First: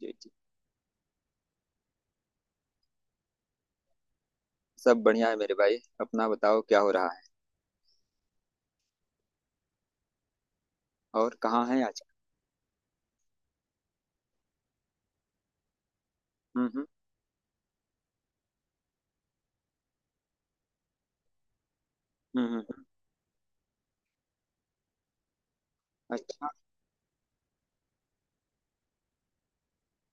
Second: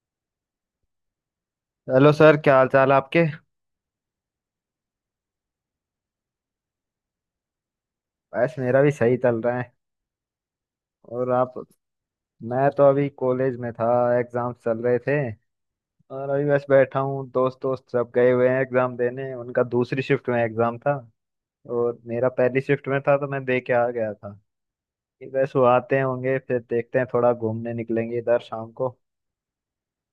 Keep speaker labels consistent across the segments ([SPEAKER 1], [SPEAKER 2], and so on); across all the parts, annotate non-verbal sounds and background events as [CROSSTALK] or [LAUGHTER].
[SPEAKER 1] जी जी।
[SPEAKER 2] Hello sir, क्या हाल चाल आपके।
[SPEAKER 1] सब बढ़िया है मेरे भाई, अपना बताओ क्या हो रहा है।
[SPEAKER 2] बस मेरा भी सही चल रहा है। और
[SPEAKER 1] और
[SPEAKER 2] आप?
[SPEAKER 1] कहाँ है आज।
[SPEAKER 2] मैं तो अभी कॉलेज में था, एग्जाम चल रहे थे। और अभी बस
[SPEAKER 1] हम्म।
[SPEAKER 2] बैठा हूँ, दोस्त दोस्त सब गए हुए हैं एग्जाम देने, उनका दूसरी शिफ्ट में एग्जाम था। और मेरा
[SPEAKER 1] हम्म
[SPEAKER 2] पहली
[SPEAKER 1] हम्म।
[SPEAKER 2] शिफ्ट में था तो मैं दे के आ गया था कि बस वो आते होंगे,
[SPEAKER 1] अच्छा।
[SPEAKER 2] फिर देखते हैं, थोड़ा घूमने निकलेंगे इधर शाम को।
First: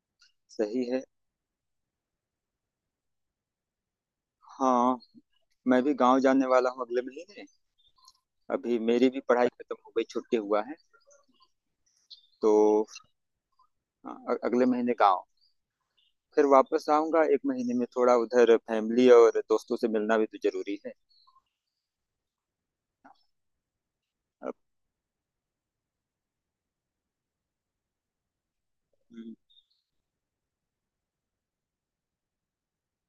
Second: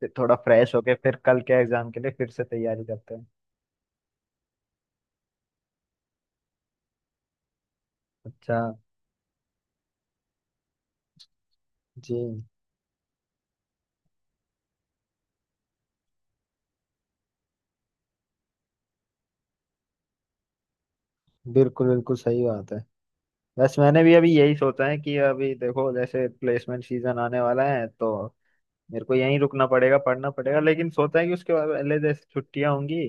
[SPEAKER 2] फिर थोड़ा फ्रेश
[SPEAKER 1] सही
[SPEAKER 2] होके
[SPEAKER 1] है।
[SPEAKER 2] फिर कल के एग्जाम के लिए फिर से तैयारी करते हैं।
[SPEAKER 1] हाँ। मैं भी गांव जाने वाला हूँ अगले महीने।
[SPEAKER 2] अच्छा
[SPEAKER 1] अभी मेरी भी पढ़ाई खत्म हो गई, छुट्टी हुआ है।
[SPEAKER 2] जी।
[SPEAKER 1] तो अगले महीने गांव। फिर वापस आऊंगा एक महीने में, थोड़ा उधर फैमिली और दोस्तों से मिलना भी तो जरूरी है।
[SPEAKER 2] बिल्कुल बिल्कुल सही बात है। बस मैंने भी अभी यही
[SPEAKER 1] अब।
[SPEAKER 2] सोचा है कि अभी देखो जैसे प्लेसमेंट सीजन आने वाला है तो मेरे को
[SPEAKER 1] हम्म
[SPEAKER 2] यहीं रुकना पड़ेगा, पढ़ना पड़ेगा। लेकिन सोचा है कि उसके बाद पहले जैसे छुट्टियां होंगी,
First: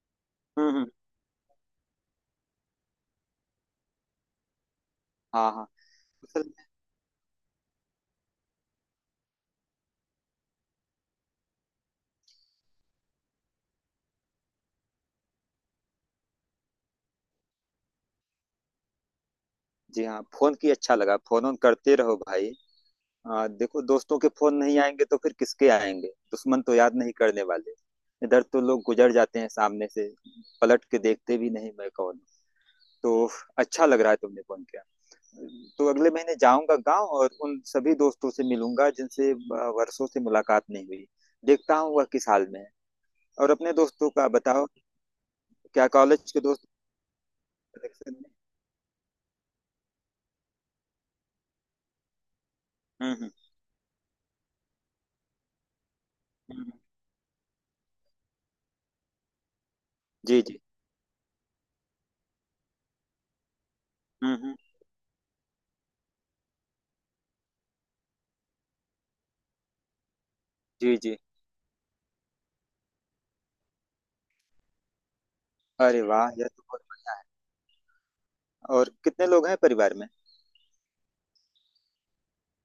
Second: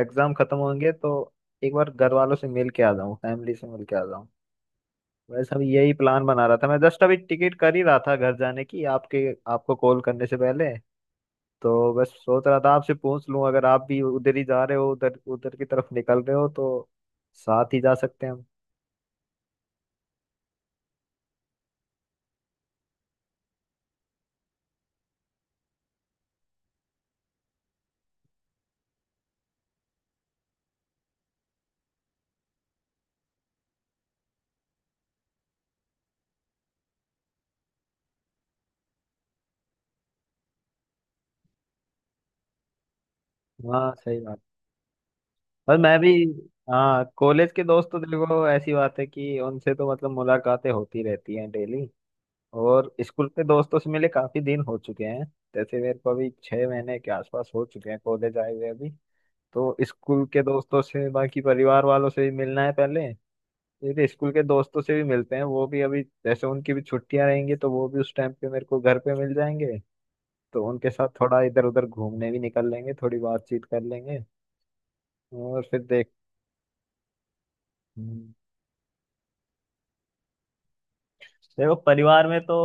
[SPEAKER 2] एग्जाम खत्म
[SPEAKER 1] हम्म। हम्म।
[SPEAKER 2] होंगे तो एक बार घर वालों से मिल के आ जाऊँ, फैमिली से मिल के आ जाऊँ। बस
[SPEAKER 1] हाँ
[SPEAKER 2] अभी
[SPEAKER 1] हाँ।
[SPEAKER 2] यही प्लान बना रहा था, मैं जस्ट अभी टिकट कर ही रहा था घर जाने की आपके आपको कॉल करने से पहले। तो बस सोच रहा था आपसे पूछ लूं अगर आप भी उधर ही जा रहे हो, उधर उधर की तरफ निकल रहे हो तो साथ ही जा सकते हैं।
[SPEAKER 1] जी हाँ, फोन की अच्छा लगा, फोन ऑन करते रहो भाई। हाँ देखो, दोस्तों के फोन नहीं आएंगे तो फिर किसके आएंगे, दुश्मन तो याद नहीं करने वाले। इधर तो लोग गुजर जाते हैं सामने से, पलट के देखते भी नहीं मैं कौन हूँ। तो अच्छा लग रहा है तुमने फोन किया। तो अगले महीने जाऊंगा गांव और उन सभी दोस्तों से मिलूंगा जिनसे वर्षों से मुलाकात नहीं हुई। देखता हूँ वह किस हाल में है। और
[SPEAKER 2] हम
[SPEAKER 1] अपने
[SPEAKER 2] हाँ,
[SPEAKER 1] दोस्तों
[SPEAKER 2] सही
[SPEAKER 1] का
[SPEAKER 2] बात।
[SPEAKER 1] बताओ।
[SPEAKER 2] और
[SPEAKER 1] क्या
[SPEAKER 2] मैं भी।
[SPEAKER 1] कॉलेज के दोस्त।
[SPEAKER 2] हाँ, कॉलेज के दोस्त तो
[SPEAKER 1] कनेक्शन में।
[SPEAKER 2] देखो ऐसी बात है कि उनसे तो मतलब मुलाकातें होती रहती हैं डेली। और स्कूल
[SPEAKER 1] हम्म
[SPEAKER 2] के दोस्तों से मिले काफी दिन हो चुके हैं। जैसे मेरे को अभी छह
[SPEAKER 1] हम्म।
[SPEAKER 2] महीने के आसपास हो चुके हैं कॉलेज आए हुए अभी। तो स्कूल
[SPEAKER 1] जी
[SPEAKER 2] के
[SPEAKER 1] जी।
[SPEAKER 2] दोस्तों से, बाकी परिवार वालों से भी मिलना है पहले। फिर स्कूल के
[SPEAKER 1] हम्म।
[SPEAKER 2] दोस्तों से भी मिलते हैं। वो भी अभी जैसे उनकी भी छुट्टियां रहेंगी तो वो भी उस टाइम पे मेरे को घर पे मिल जाएंगे। तो उनके
[SPEAKER 1] जी
[SPEAKER 2] साथ
[SPEAKER 1] जी।
[SPEAKER 2] थोड़ा इधर उधर घूमने भी निकल लेंगे, थोड़ी बातचीत कर लेंगे। और फिर
[SPEAKER 1] अरे
[SPEAKER 2] देख।
[SPEAKER 1] वाह,
[SPEAKER 2] हम्म।
[SPEAKER 1] और कितने लोग हैं परिवार में।
[SPEAKER 2] देखो परिवार में तो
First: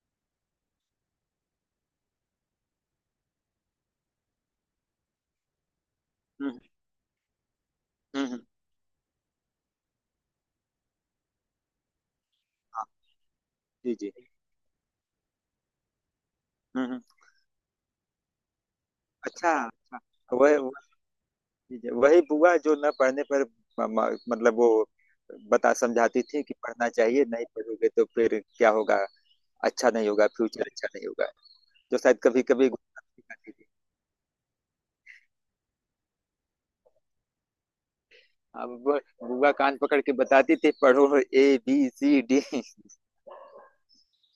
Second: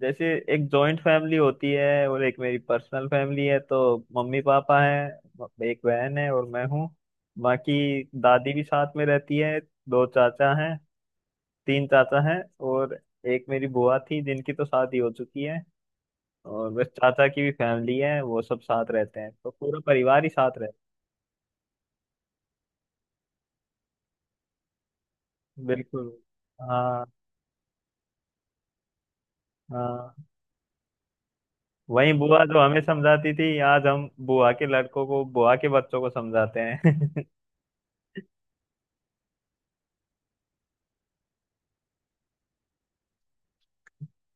[SPEAKER 2] जैसे एक जॉइंट फैमिली होती है और एक मेरी पर्सनल फैमिली है। तो मम्मी पापा हैं, एक बहन है और
[SPEAKER 1] हम्म
[SPEAKER 2] मैं हूँ। बाकी
[SPEAKER 1] हम्म।
[SPEAKER 2] दादी भी साथ में रहती है। दो चाचा हैं, तीन चाचा हैं, और एक मेरी
[SPEAKER 1] जी
[SPEAKER 2] बुआ
[SPEAKER 1] जी।
[SPEAKER 2] थी जिनकी तो शादी हो चुकी है। और बस
[SPEAKER 1] हम्म।
[SPEAKER 2] चाचा की भी फैमिली है, वो सब साथ रहते हैं, तो
[SPEAKER 1] अच्छा
[SPEAKER 2] पूरा परिवार ही
[SPEAKER 1] अच्छा
[SPEAKER 2] साथ
[SPEAKER 1] वह।
[SPEAKER 2] रहता
[SPEAKER 1] जी, जी, वही बुआ जो न पढ़ने पर मतलब वो
[SPEAKER 2] है।
[SPEAKER 1] बता
[SPEAKER 2] बिल्कुल।
[SPEAKER 1] समझाती थी कि पढ़ना
[SPEAKER 2] हाँ
[SPEAKER 1] चाहिए, नहीं पढ़ोगे तो फिर क्या होगा, अच्छा नहीं
[SPEAKER 2] हाँ,
[SPEAKER 1] होगा, फ्यूचर अच्छा नहीं होगा। तो
[SPEAKER 2] वही
[SPEAKER 1] शायद कभी
[SPEAKER 2] बुआ जो
[SPEAKER 1] कभी
[SPEAKER 2] हमें समझाती
[SPEAKER 1] सिखाती
[SPEAKER 2] थी,
[SPEAKER 1] थी।
[SPEAKER 2] आज हम बुआ के लड़कों को, बुआ के बच्चों को समझाते हैं। [LAUGHS]
[SPEAKER 1] अब वो बुआ कान पकड़ के बताती थी, पढ़ो ए बी सी डी [LAUGHS]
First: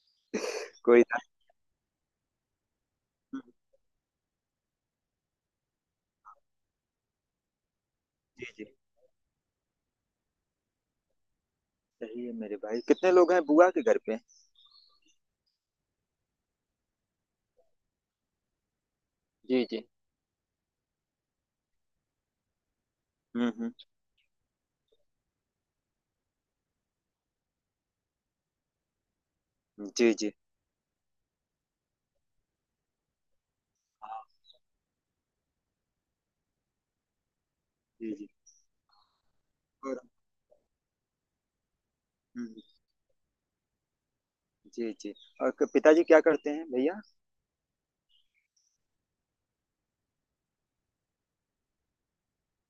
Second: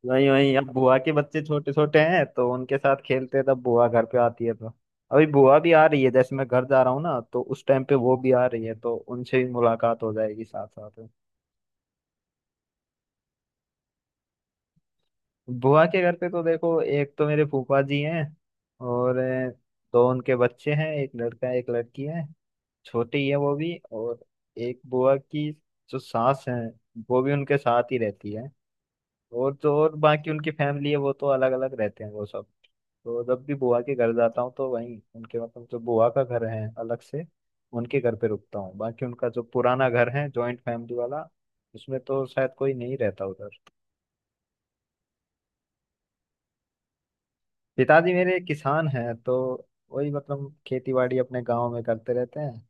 [SPEAKER 2] वही वही, अब बुआ
[SPEAKER 1] कोई
[SPEAKER 2] के
[SPEAKER 1] ना।
[SPEAKER 2] बच्चे छोटे छोटे हैं तो उनके साथ खेलते
[SPEAKER 1] हम्म।
[SPEAKER 2] हैं, तब बुआ घर पे आती है तो। अभी बुआ भी आ रही है, जैसे मैं घर जा रहा हूँ ना तो उस टाइम पे वो भी आ
[SPEAKER 1] जी
[SPEAKER 2] रही
[SPEAKER 1] जी।
[SPEAKER 2] है, तो उनसे भी मुलाकात हो जाएगी साथ साथ में।
[SPEAKER 1] सही है मेरे भाई, कितने लोग हैं बुआ के घर पे।
[SPEAKER 2] बुआ के घर पे तो देखो एक तो मेरे फूफा जी हैं, और
[SPEAKER 1] जी जी।
[SPEAKER 2] दो उनके बच्चे हैं, एक लड़का है एक लड़की है, छोटी है वो
[SPEAKER 1] हम्म
[SPEAKER 2] भी। और एक बुआ की जो सास है वो भी उनके साथ ही रहती है। और जो
[SPEAKER 1] हम्म।
[SPEAKER 2] और
[SPEAKER 1] जी
[SPEAKER 2] बाकी
[SPEAKER 1] जी।
[SPEAKER 2] उनकी फैमिली है वो तो अलग अलग रहते हैं वो सब। तो जब भी बुआ के घर जाता हूँ तो वहीं उनके मतलब जो बुआ का घर है अलग से, उनके
[SPEAKER 1] जी
[SPEAKER 2] घर पे
[SPEAKER 1] जी।
[SPEAKER 2] रुकता हूँ। बाकी उनका जो पुराना
[SPEAKER 1] और।
[SPEAKER 2] घर है, जॉइंट फैमिली वाला, उसमें तो शायद
[SPEAKER 1] हम्म।
[SPEAKER 2] कोई नहीं रहता उधर।
[SPEAKER 1] जी जी। और पिताजी क्या करते हैं भैया।
[SPEAKER 2] पिताजी मेरे किसान हैं तो वही मतलब खेती बाड़ी अपने गाँव में करते रहते हैं,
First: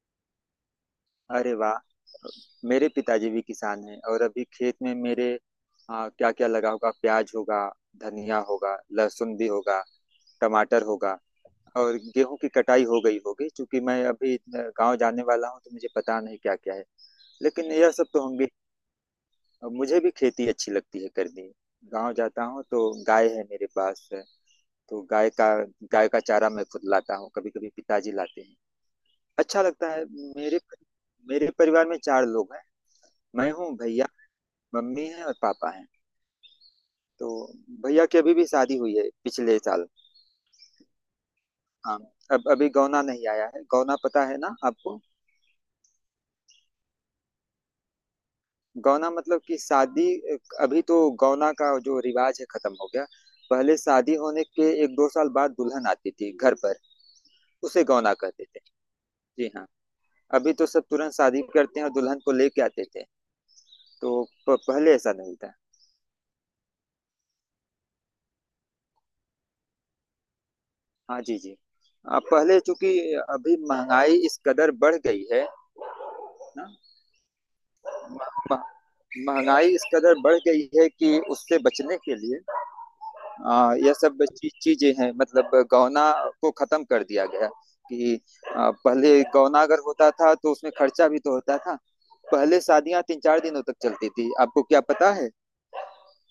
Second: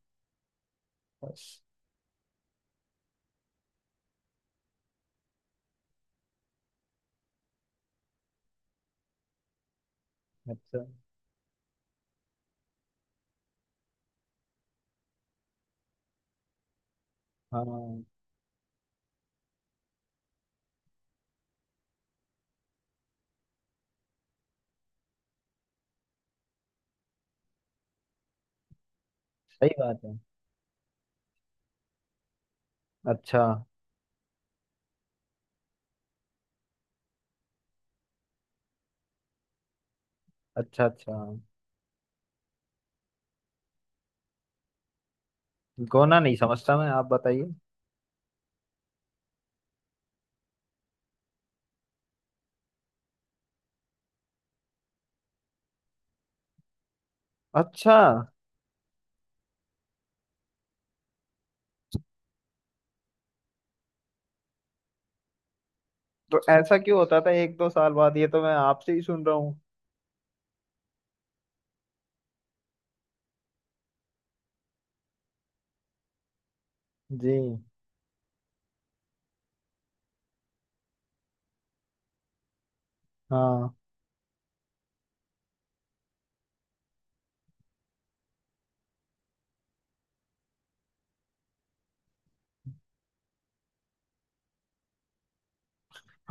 [SPEAKER 1] अरे
[SPEAKER 2] बस।
[SPEAKER 1] वाह। मेरे पिताजी भी किसान हैं, और अभी खेत में मेरे क्या क्या लगा होगा, प्याज होगा, धनिया होगा, लहसुन भी होगा, टमाटर
[SPEAKER 2] अच्छा।
[SPEAKER 1] होगा। और गेहूं की कटाई हो गई होगी, क्योंकि मैं अभी गांव जाने वाला हूं तो मुझे पता नहीं क्या क्या है, लेकिन यह
[SPEAKER 2] हाँ
[SPEAKER 1] सब तो होंगे। और मुझे भी खेती अच्छी लगती है करनी। गांव जाता हूँ तो गाय है मेरे पास। तो गाय का चारा मैं खुद लाता हूँ, कभी कभी पिताजी लाते हैं। अच्छा
[SPEAKER 2] सही
[SPEAKER 1] लगता
[SPEAKER 2] बात
[SPEAKER 1] है।
[SPEAKER 2] है।
[SPEAKER 1] मेरे मेरे परिवार में चार लोग हैं।
[SPEAKER 2] अच्छा
[SPEAKER 1] मैं हूँ भैया, मम्मी है और पापा है। तो भैया की अभी भी शादी हुई है पिछले साल।
[SPEAKER 2] अच्छा। अच्छा,
[SPEAKER 1] हाँ। अब अभी गौना नहीं आया है, गौना पता है ना आपको।
[SPEAKER 2] गोना नहीं समझता मैं, आप बताइए।
[SPEAKER 1] गौना मतलब कि शादी। अभी तो गौना का जो रिवाज है खत्म हो गया। पहले शादी होने के एक दो साल बाद दुल्हन आती थी घर पर, उसे
[SPEAKER 2] अच्छा।
[SPEAKER 1] गौना कहते थे। जी हाँ। अभी तो सब तुरंत शादी करते हैं और दुल्हन को लेके आते थे। तो पहले ऐसा नहीं था।
[SPEAKER 2] तो ऐसा क्यों होता था एक दो साल बाद? ये तो मैं आपसे ही सुन रहा हूँ।
[SPEAKER 1] हाँ जी जी। पहले चूंकि अभी महंगाई इस कदर बढ़ गई है ना।
[SPEAKER 2] जी।
[SPEAKER 1] मह- महंगाई इस कदर बढ़ गई है कि उससे बचने के लिए
[SPEAKER 2] हाँ
[SPEAKER 1] यह सब चीजें हैं, मतलब गौना को खत्म कर दिया गया कि पहले गौना अगर होता था तो उसमें खर्चा भी तो होता था। पहले शादियां तीन चार दिनों तक चलती थी, आपको क्या पता है।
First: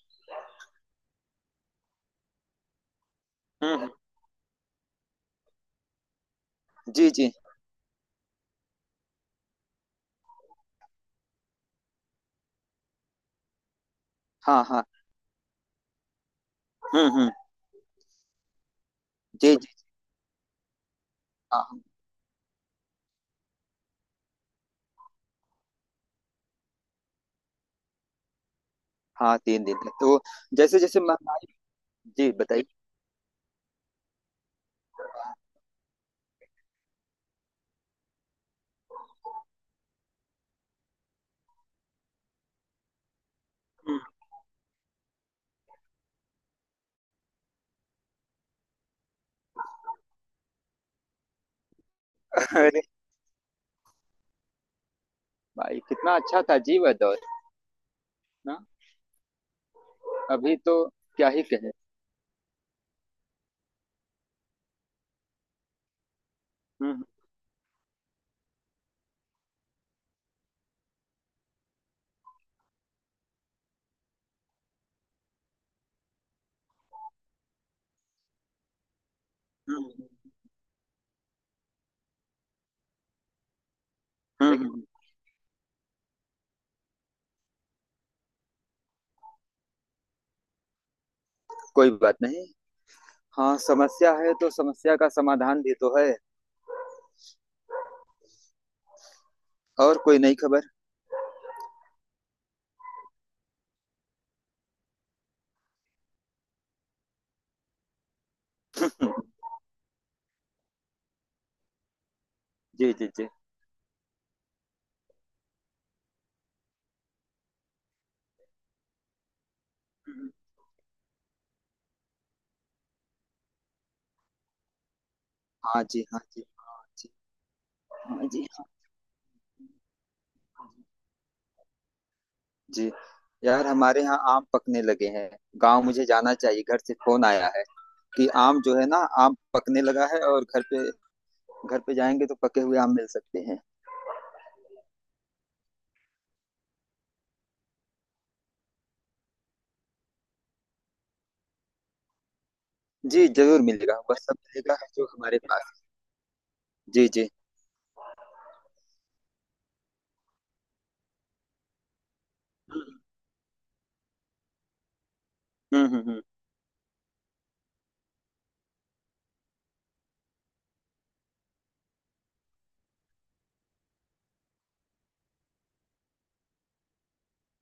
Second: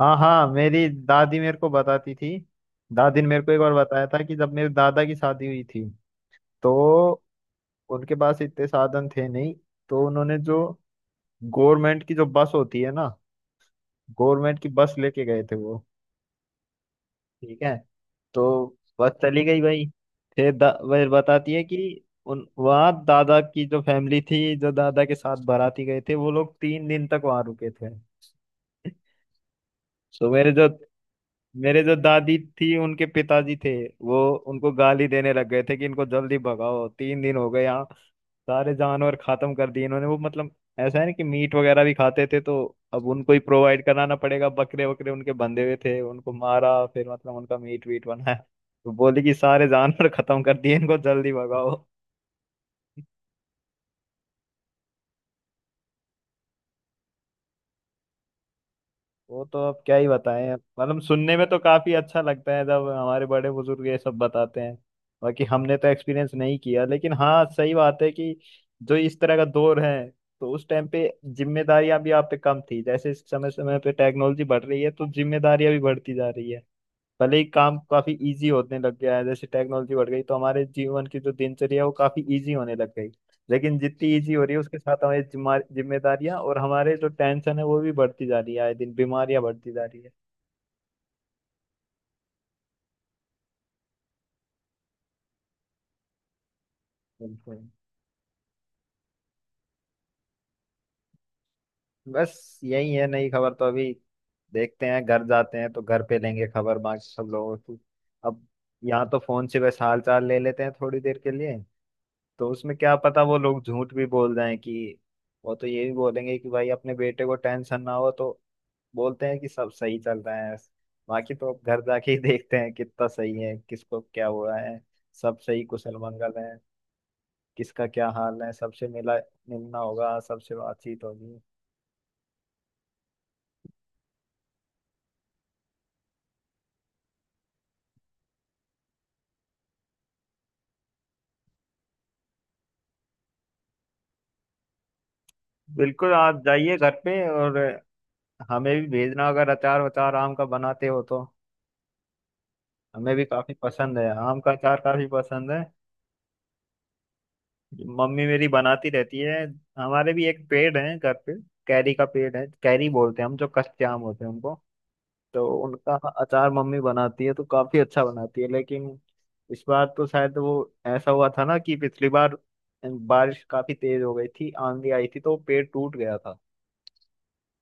[SPEAKER 2] हाँ, हाँ मेरी दादी मेरे को बताती थी। दादी ने मेरे को एक बार
[SPEAKER 1] हम्म।
[SPEAKER 2] बताया था कि जब मेरे दादा की शादी हुई थी
[SPEAKER 1] जी
[SPEAKER 2] तो
[SPEAKER 1] जी।
[SPEAKER 2] उनके पास इतने साधन थे नहीं, तो उन्होंने जो गवर्नमेंट की जो बस होती है ना, गवर्नमेंट
[SPEAKER 1] हाँ
[SPEAKER 2] की
[SPEAKER 1] हाँ।
[SPEAKER 2] बस लेके गए थे वो।
[SPEAKER 1] हम्म।
[SPEAKER 2] ठीक है। तो बस चली
[SPEAKER 1] जी
[SPEAKER 2] गई
[SPEAKER 1] जी।
[SPEAKER 2] भाई। फिर वह बताती
[SPEAKER 1] हाँ
[SPEAKER 2] है कि
[SPEAKER 1] हाँ।
[SPEAKER 2] उन वहाँ दादा की जो फैमिली थी, जो दादा के साथ बाराती गए थे, वो लोग तीन दिन तक वहां रुके थे।
[SPEAKER 1] हाँ, तीन दिन तक तो।
[SPEAKER 2] तो मेरे जो,
[SPEAKER 1] जैसे जैसे महंगाई।
[SPEAKER 2] मेरे जो
[SPEAKER 1] जी
[SPEAKER 2] दादी
[SPEAKER 1] बताइए।
[SPEAKER 2] थी उनके पिताजी थे, वो उनको गाली देने लग गए थे कि इनको जल्दी भगाओ, तीन दिन हो गए यहाँ, सारे जानवर खत्म कर दिए इन्होंने। वो मतलब ऐसा है ना कि मीट वगैरह भी खाते थे तो अब उनको ही प्रोवाइड
[SPEAKER 1] हम्म।
[SPEAKER 2] कराना पड़ेगा, बकरे वकरे उनके बंधे हुए थे, उनको मारा फिर मतलब उनका मीट वीट बनाया। तो बोले कि सारे जानवर खत्म कर दिए, इनको जल्दी भगाओ।
[SPEAKER 1] अरे भाई, कितना अच्छा था जी वह दौर ना।
[SPEAKER 2] वो तो अब क्या ही बताएं।
[SPEAKER 1] अभी
[SPEAKER 2] अब
[SPEAKER 1] तो
[SPEAKER 2] मतलब
[SPEAKER 1] क्या
[SPEAKER 2] सुनने
[SPEAKER 1] ही
[SPEAKER 2] में तो
[SPEAKER 1] कहे।
[SPEAKER 2] काफी अच्छा लगता है जब हमारे बड़े बुजुर्ग ये सब बताते हैं। बाकी हमने तो एक्सपीरियंस नहीं किया,
[SPEAKER 1] हम्म
[SPEAKER 2] लेकिन हाँ सही बात है कि जो इस तरह का दौर है, तो उस टाइम पे जिम्मेदारियां भी आप पे कम थी। जैसे समय समय पे टेक्नोलॉजी बढ़ रही है तो जिम्मेदारियां भी बढ़ती जा रही है। भले ही काम काफी इजी होने लग गया है, जैसे
[SPEAKER 1] हम्म।
[SPEAKER 2] टेक्नोलॉजी बढ़ गई तो हमारे जीवन की जो दिनचर्या है वो काफी इजी होने लग गई, लेकिन जितनी इजी हो रही है उसके
[SPEAKER 1] हम्म।
[SPEAKER 2] साथ हमारी जिम्मेदारियां और हमारे जो टेंशन है वो भी बढ़ती जा रही है, आए दिन बीमारियां बढ़ती जा रही है।
[SPEAKER 1] कोई बात नहीं। हाँ, समस्या है तो समस्या का समाधान भी तो है।
[SPEAKER 2] बिल्कुल।
[SPEAKER 1] और कोई नई खबर।
[SPEAKER 2] बस यही है नई खबर तो अभी। देखते हैं, घर जाते हैं तो घर पे लेंगे खबर बाकी सब लोगों की। अब यहाँ तो फोन से बस हाल चाल ले लेते हैं थोड़ी देर के लिए, तो उसमें
[SPEAKER 1] जी
[SPEAKER 2] क्या
[SPEAKER 1] जी
[SPEAKER 2] पता
[SPEAKER 1] जी।
[SPEAKER 2] वो लोग झूठ भी बोल जाएं कि, वो तो ये भी बोलेंगे कि भाई अपने बेटे को टेंशन ना हो तो बोलते हैं कि सब सही चल रहा है। बाकी तो अब घर जाके ही देखते हैं कितना सही है, किसको क्या हुआ है, सब सही
[SPEAKER 1] हाँ
[SPEAKER 2] कुशल
[SPEAKER 1] जी, हाँ
[SPEAKER 2] मंगल
[SPEAKER 1] जी,
[SPEAKER 2] है,
[SPEAKER 1] हाँ जी।
[SPEAKER 2] किसका क्या
[SPEAKER 1] हाँ
[SPEAKER 2] हाल
[SPEAKER 1] जी,
[SPEAKER 2] है,
[SPEAKER 1] हाँ
[SPEAKER 2] सबसे मिला, मिलना होगा सबसे, बातचीत होगी।
[SPEAKER 1] जी। यार हमारे यहाँ आम पकने लगे हैं। गांव मुझे जाना चाहिए, घर से फोन आया है कि आम जो है ना, आम पकने लगा है और घर पे जाएंगे तो पके हुए आम मिल सकते हैं।
[SPEAKER 2] बिल्कुल आप जाइए घर पे। और हमें भी भेजना अगर अचार वचार आम का बनाते हो तो, हमें भी
[SPEAKER 1] जी
[SPEAKER 2] काफी
[SPEAKER 1] जरूर मिलेगा,
[SPEAKER 2] पसंद है
[SPEAKER 1] वह सब
[SPEAKER 2] आम का
[SPEAKER 1] मिलेगा
[SPEAKER 2] अचार, काफी
[SPEAKER 1] जो हमारे
[SPEAKER 2] पसंद है।
[SPEAKER 1] पास। जी जी।
[SPEAKER 2] मम्मी मेरी बनाती रहती है। हमारे भी एक पेड़ है घर पे, कैरी का पेड़ है, कैरी बोलते हैं हम जो कच्चे आम होते हैं उनको, तो उनका
[SPEAKER 1] हम्म।
[SPEAKER 2] अचार मम्मी बनाती है तो काफी अच्छा बनाती है। लेकिन इस बार तो शायद वो, ऐसा हुआ था ना कि पिछली बार बारिश काफी तेज हो गई थी, आंधी आई थी तो पेड़ टूट गया था।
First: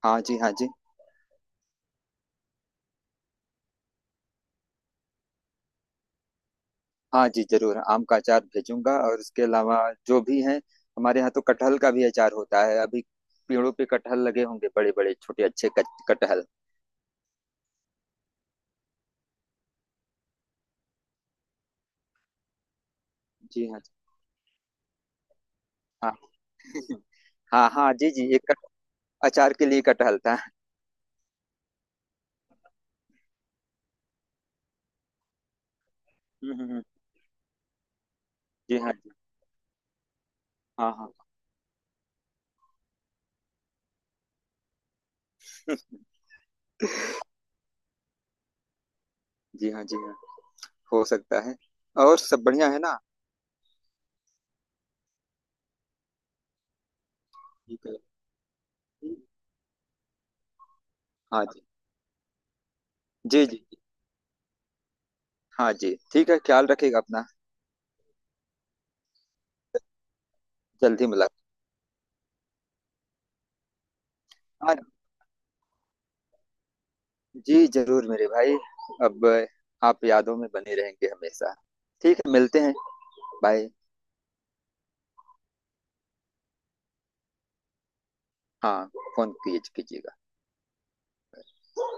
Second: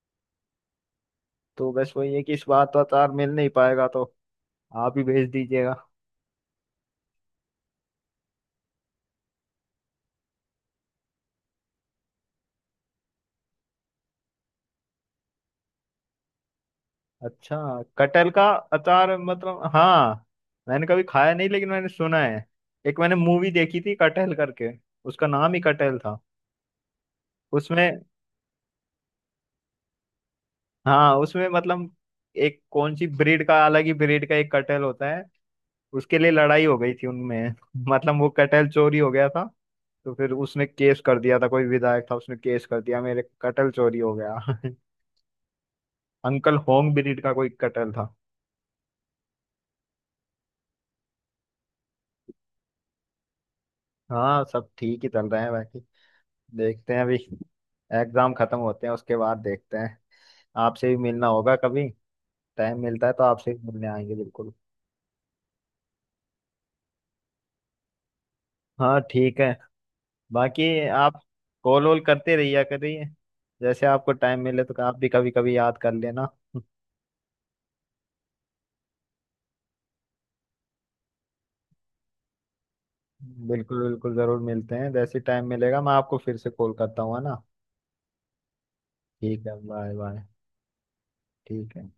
[SPEAKER 1] हाँ जी, हाँ जी।
[SPEAKER 2] तो बस वही है कि इस बार तो अचार मिल नहीं पाएगा, तो आप ही भेज दीजिएगा।
[SPEAKER 1] हाँ जी जरूर आम का अचार भेजूंगा, और उसके अलावा जो भी है। हमारे यहाँ तो कटहल का भी अचार होता है। अभी पेड़ों पे कटहल लगे होंगे, बड़े बड़े छोटे अच्छे कटहल।
[SPEAKER 2] अच्छा, कटहल का अचार मतलब? हाँ मैंने कभी खाया नहीं, लेकिन मैंने सुना है। एक मैंने मूवी
[SPEAKER 1] जी
[SPEAKER 2] देखी
[SPEAKER 1] हाँ।
[SPEAKER 2] थी, कटहल करके, उसका नाम ही कटहल
[SPEAKER 1] हाँ
[SPEAKER 2] था।
[SPEAKER 1] [LAUGHS] हाँ हाँ
[SPEAKER 2] उसमें,
[SPEAKER 1] जी जी। अचार के लिए कटहल था।
[SPEAKER 2] हाँ उसमें मतलब एक कौन सी ब्रीड का, अलग ही ब्रीड का एक कटहल होता है, उसके लिए
[SPEAKER 1] हम्म।
[SPEAKER 2] लड़ाई
[SPEAKER 1] हम्म।
[SPEAKER 2] हो
[SPEAKER 1] हम्म।
[SPEAKER 2] गई थी उनमें। [LAUGHS] मतलब वो कटहल
[SPEAKER 1] जी हाँ,
[SPEAKER 2] चोरी हो
[SPEAKER 1] जी
[SPEAKER 2] गया था, तो फिर उसने
[SPEAKER 1] हाँ।
[SPEAKER 2] केस
[SPEAKER 1] हाँ
[SPEAKER 2] कर दिया था, कोई विधायक था उसने केस कर दिया मेरे कटहल चोरी हो गया। [LAUGHS] अंकल होम ब्रीड का कोई कटहल था।
[SPEAKER 1] जी, हाँ जी। हाँ, हो सकता है। और सब बढ़िया है ना।
[SPEAKER 2] हाँ सब ठीक ही चल रहे हैं, बाकी देखते हैं अभी,
[SPEAKER 1] ठीक है।
[SPEAKER 2] एग्जाम खत्म होते हैं उसके बाद देखते हैं। आपसे भी मिलना
[SPEAKER 1] हाँ
[SPEAKER 2] होगा
[SPEAKER 1] जी।
[SPEAKER 2] कभी, टाइम मिलता है तो
[SPEAKER 1] जी
[SPEAKER 2] आपसे
[SPEAKER 1] जी।
[SPEAKER 2] भी
[SPEAKER 1] जी,
[SPEAKER 2] मिलने आएंगे बिल्कुल।
[SPEAKER 1] हाँ जी ठीक है, ख्याल रखिएगा अपना।
[SPEAKER 2] हाँ ठीक है। बाकी
[SPEAKER 1] जल्दी
[SPEAKER 2] आप
[SPEAKER 1] मुलाकात।
[SPEAKER 2] कॉल वॉल करते रहिए, करिए, जैसे आपको टाइम मिले
[SPEAKER 1] हाँ
[SPEAKER 2] तो आप भी कभी कभी याद कर लेना।
[SPEAKER 1] जी जरूर मेरे भाई। अब आप यादों में बने रहेंगे हमेशा। ठीक है मिलते हैं। बाय।
[SPEAKER 2] बिल्कुल बिल्कुल, जरूर मिलते हैं, जैसे टाइम मिलेगा मैं आपको फिर से कॉल करता हूँ, है ना।
[SPEAKER 1] हाँ फोन
[SPEAKER 2] ठीक है,
[SPEAKER 1] कीजिए
[SPEAKER 2] बाय
[SPEAKER 1] कीजिए।
[SPEAKER 2] बाय। ठीक है।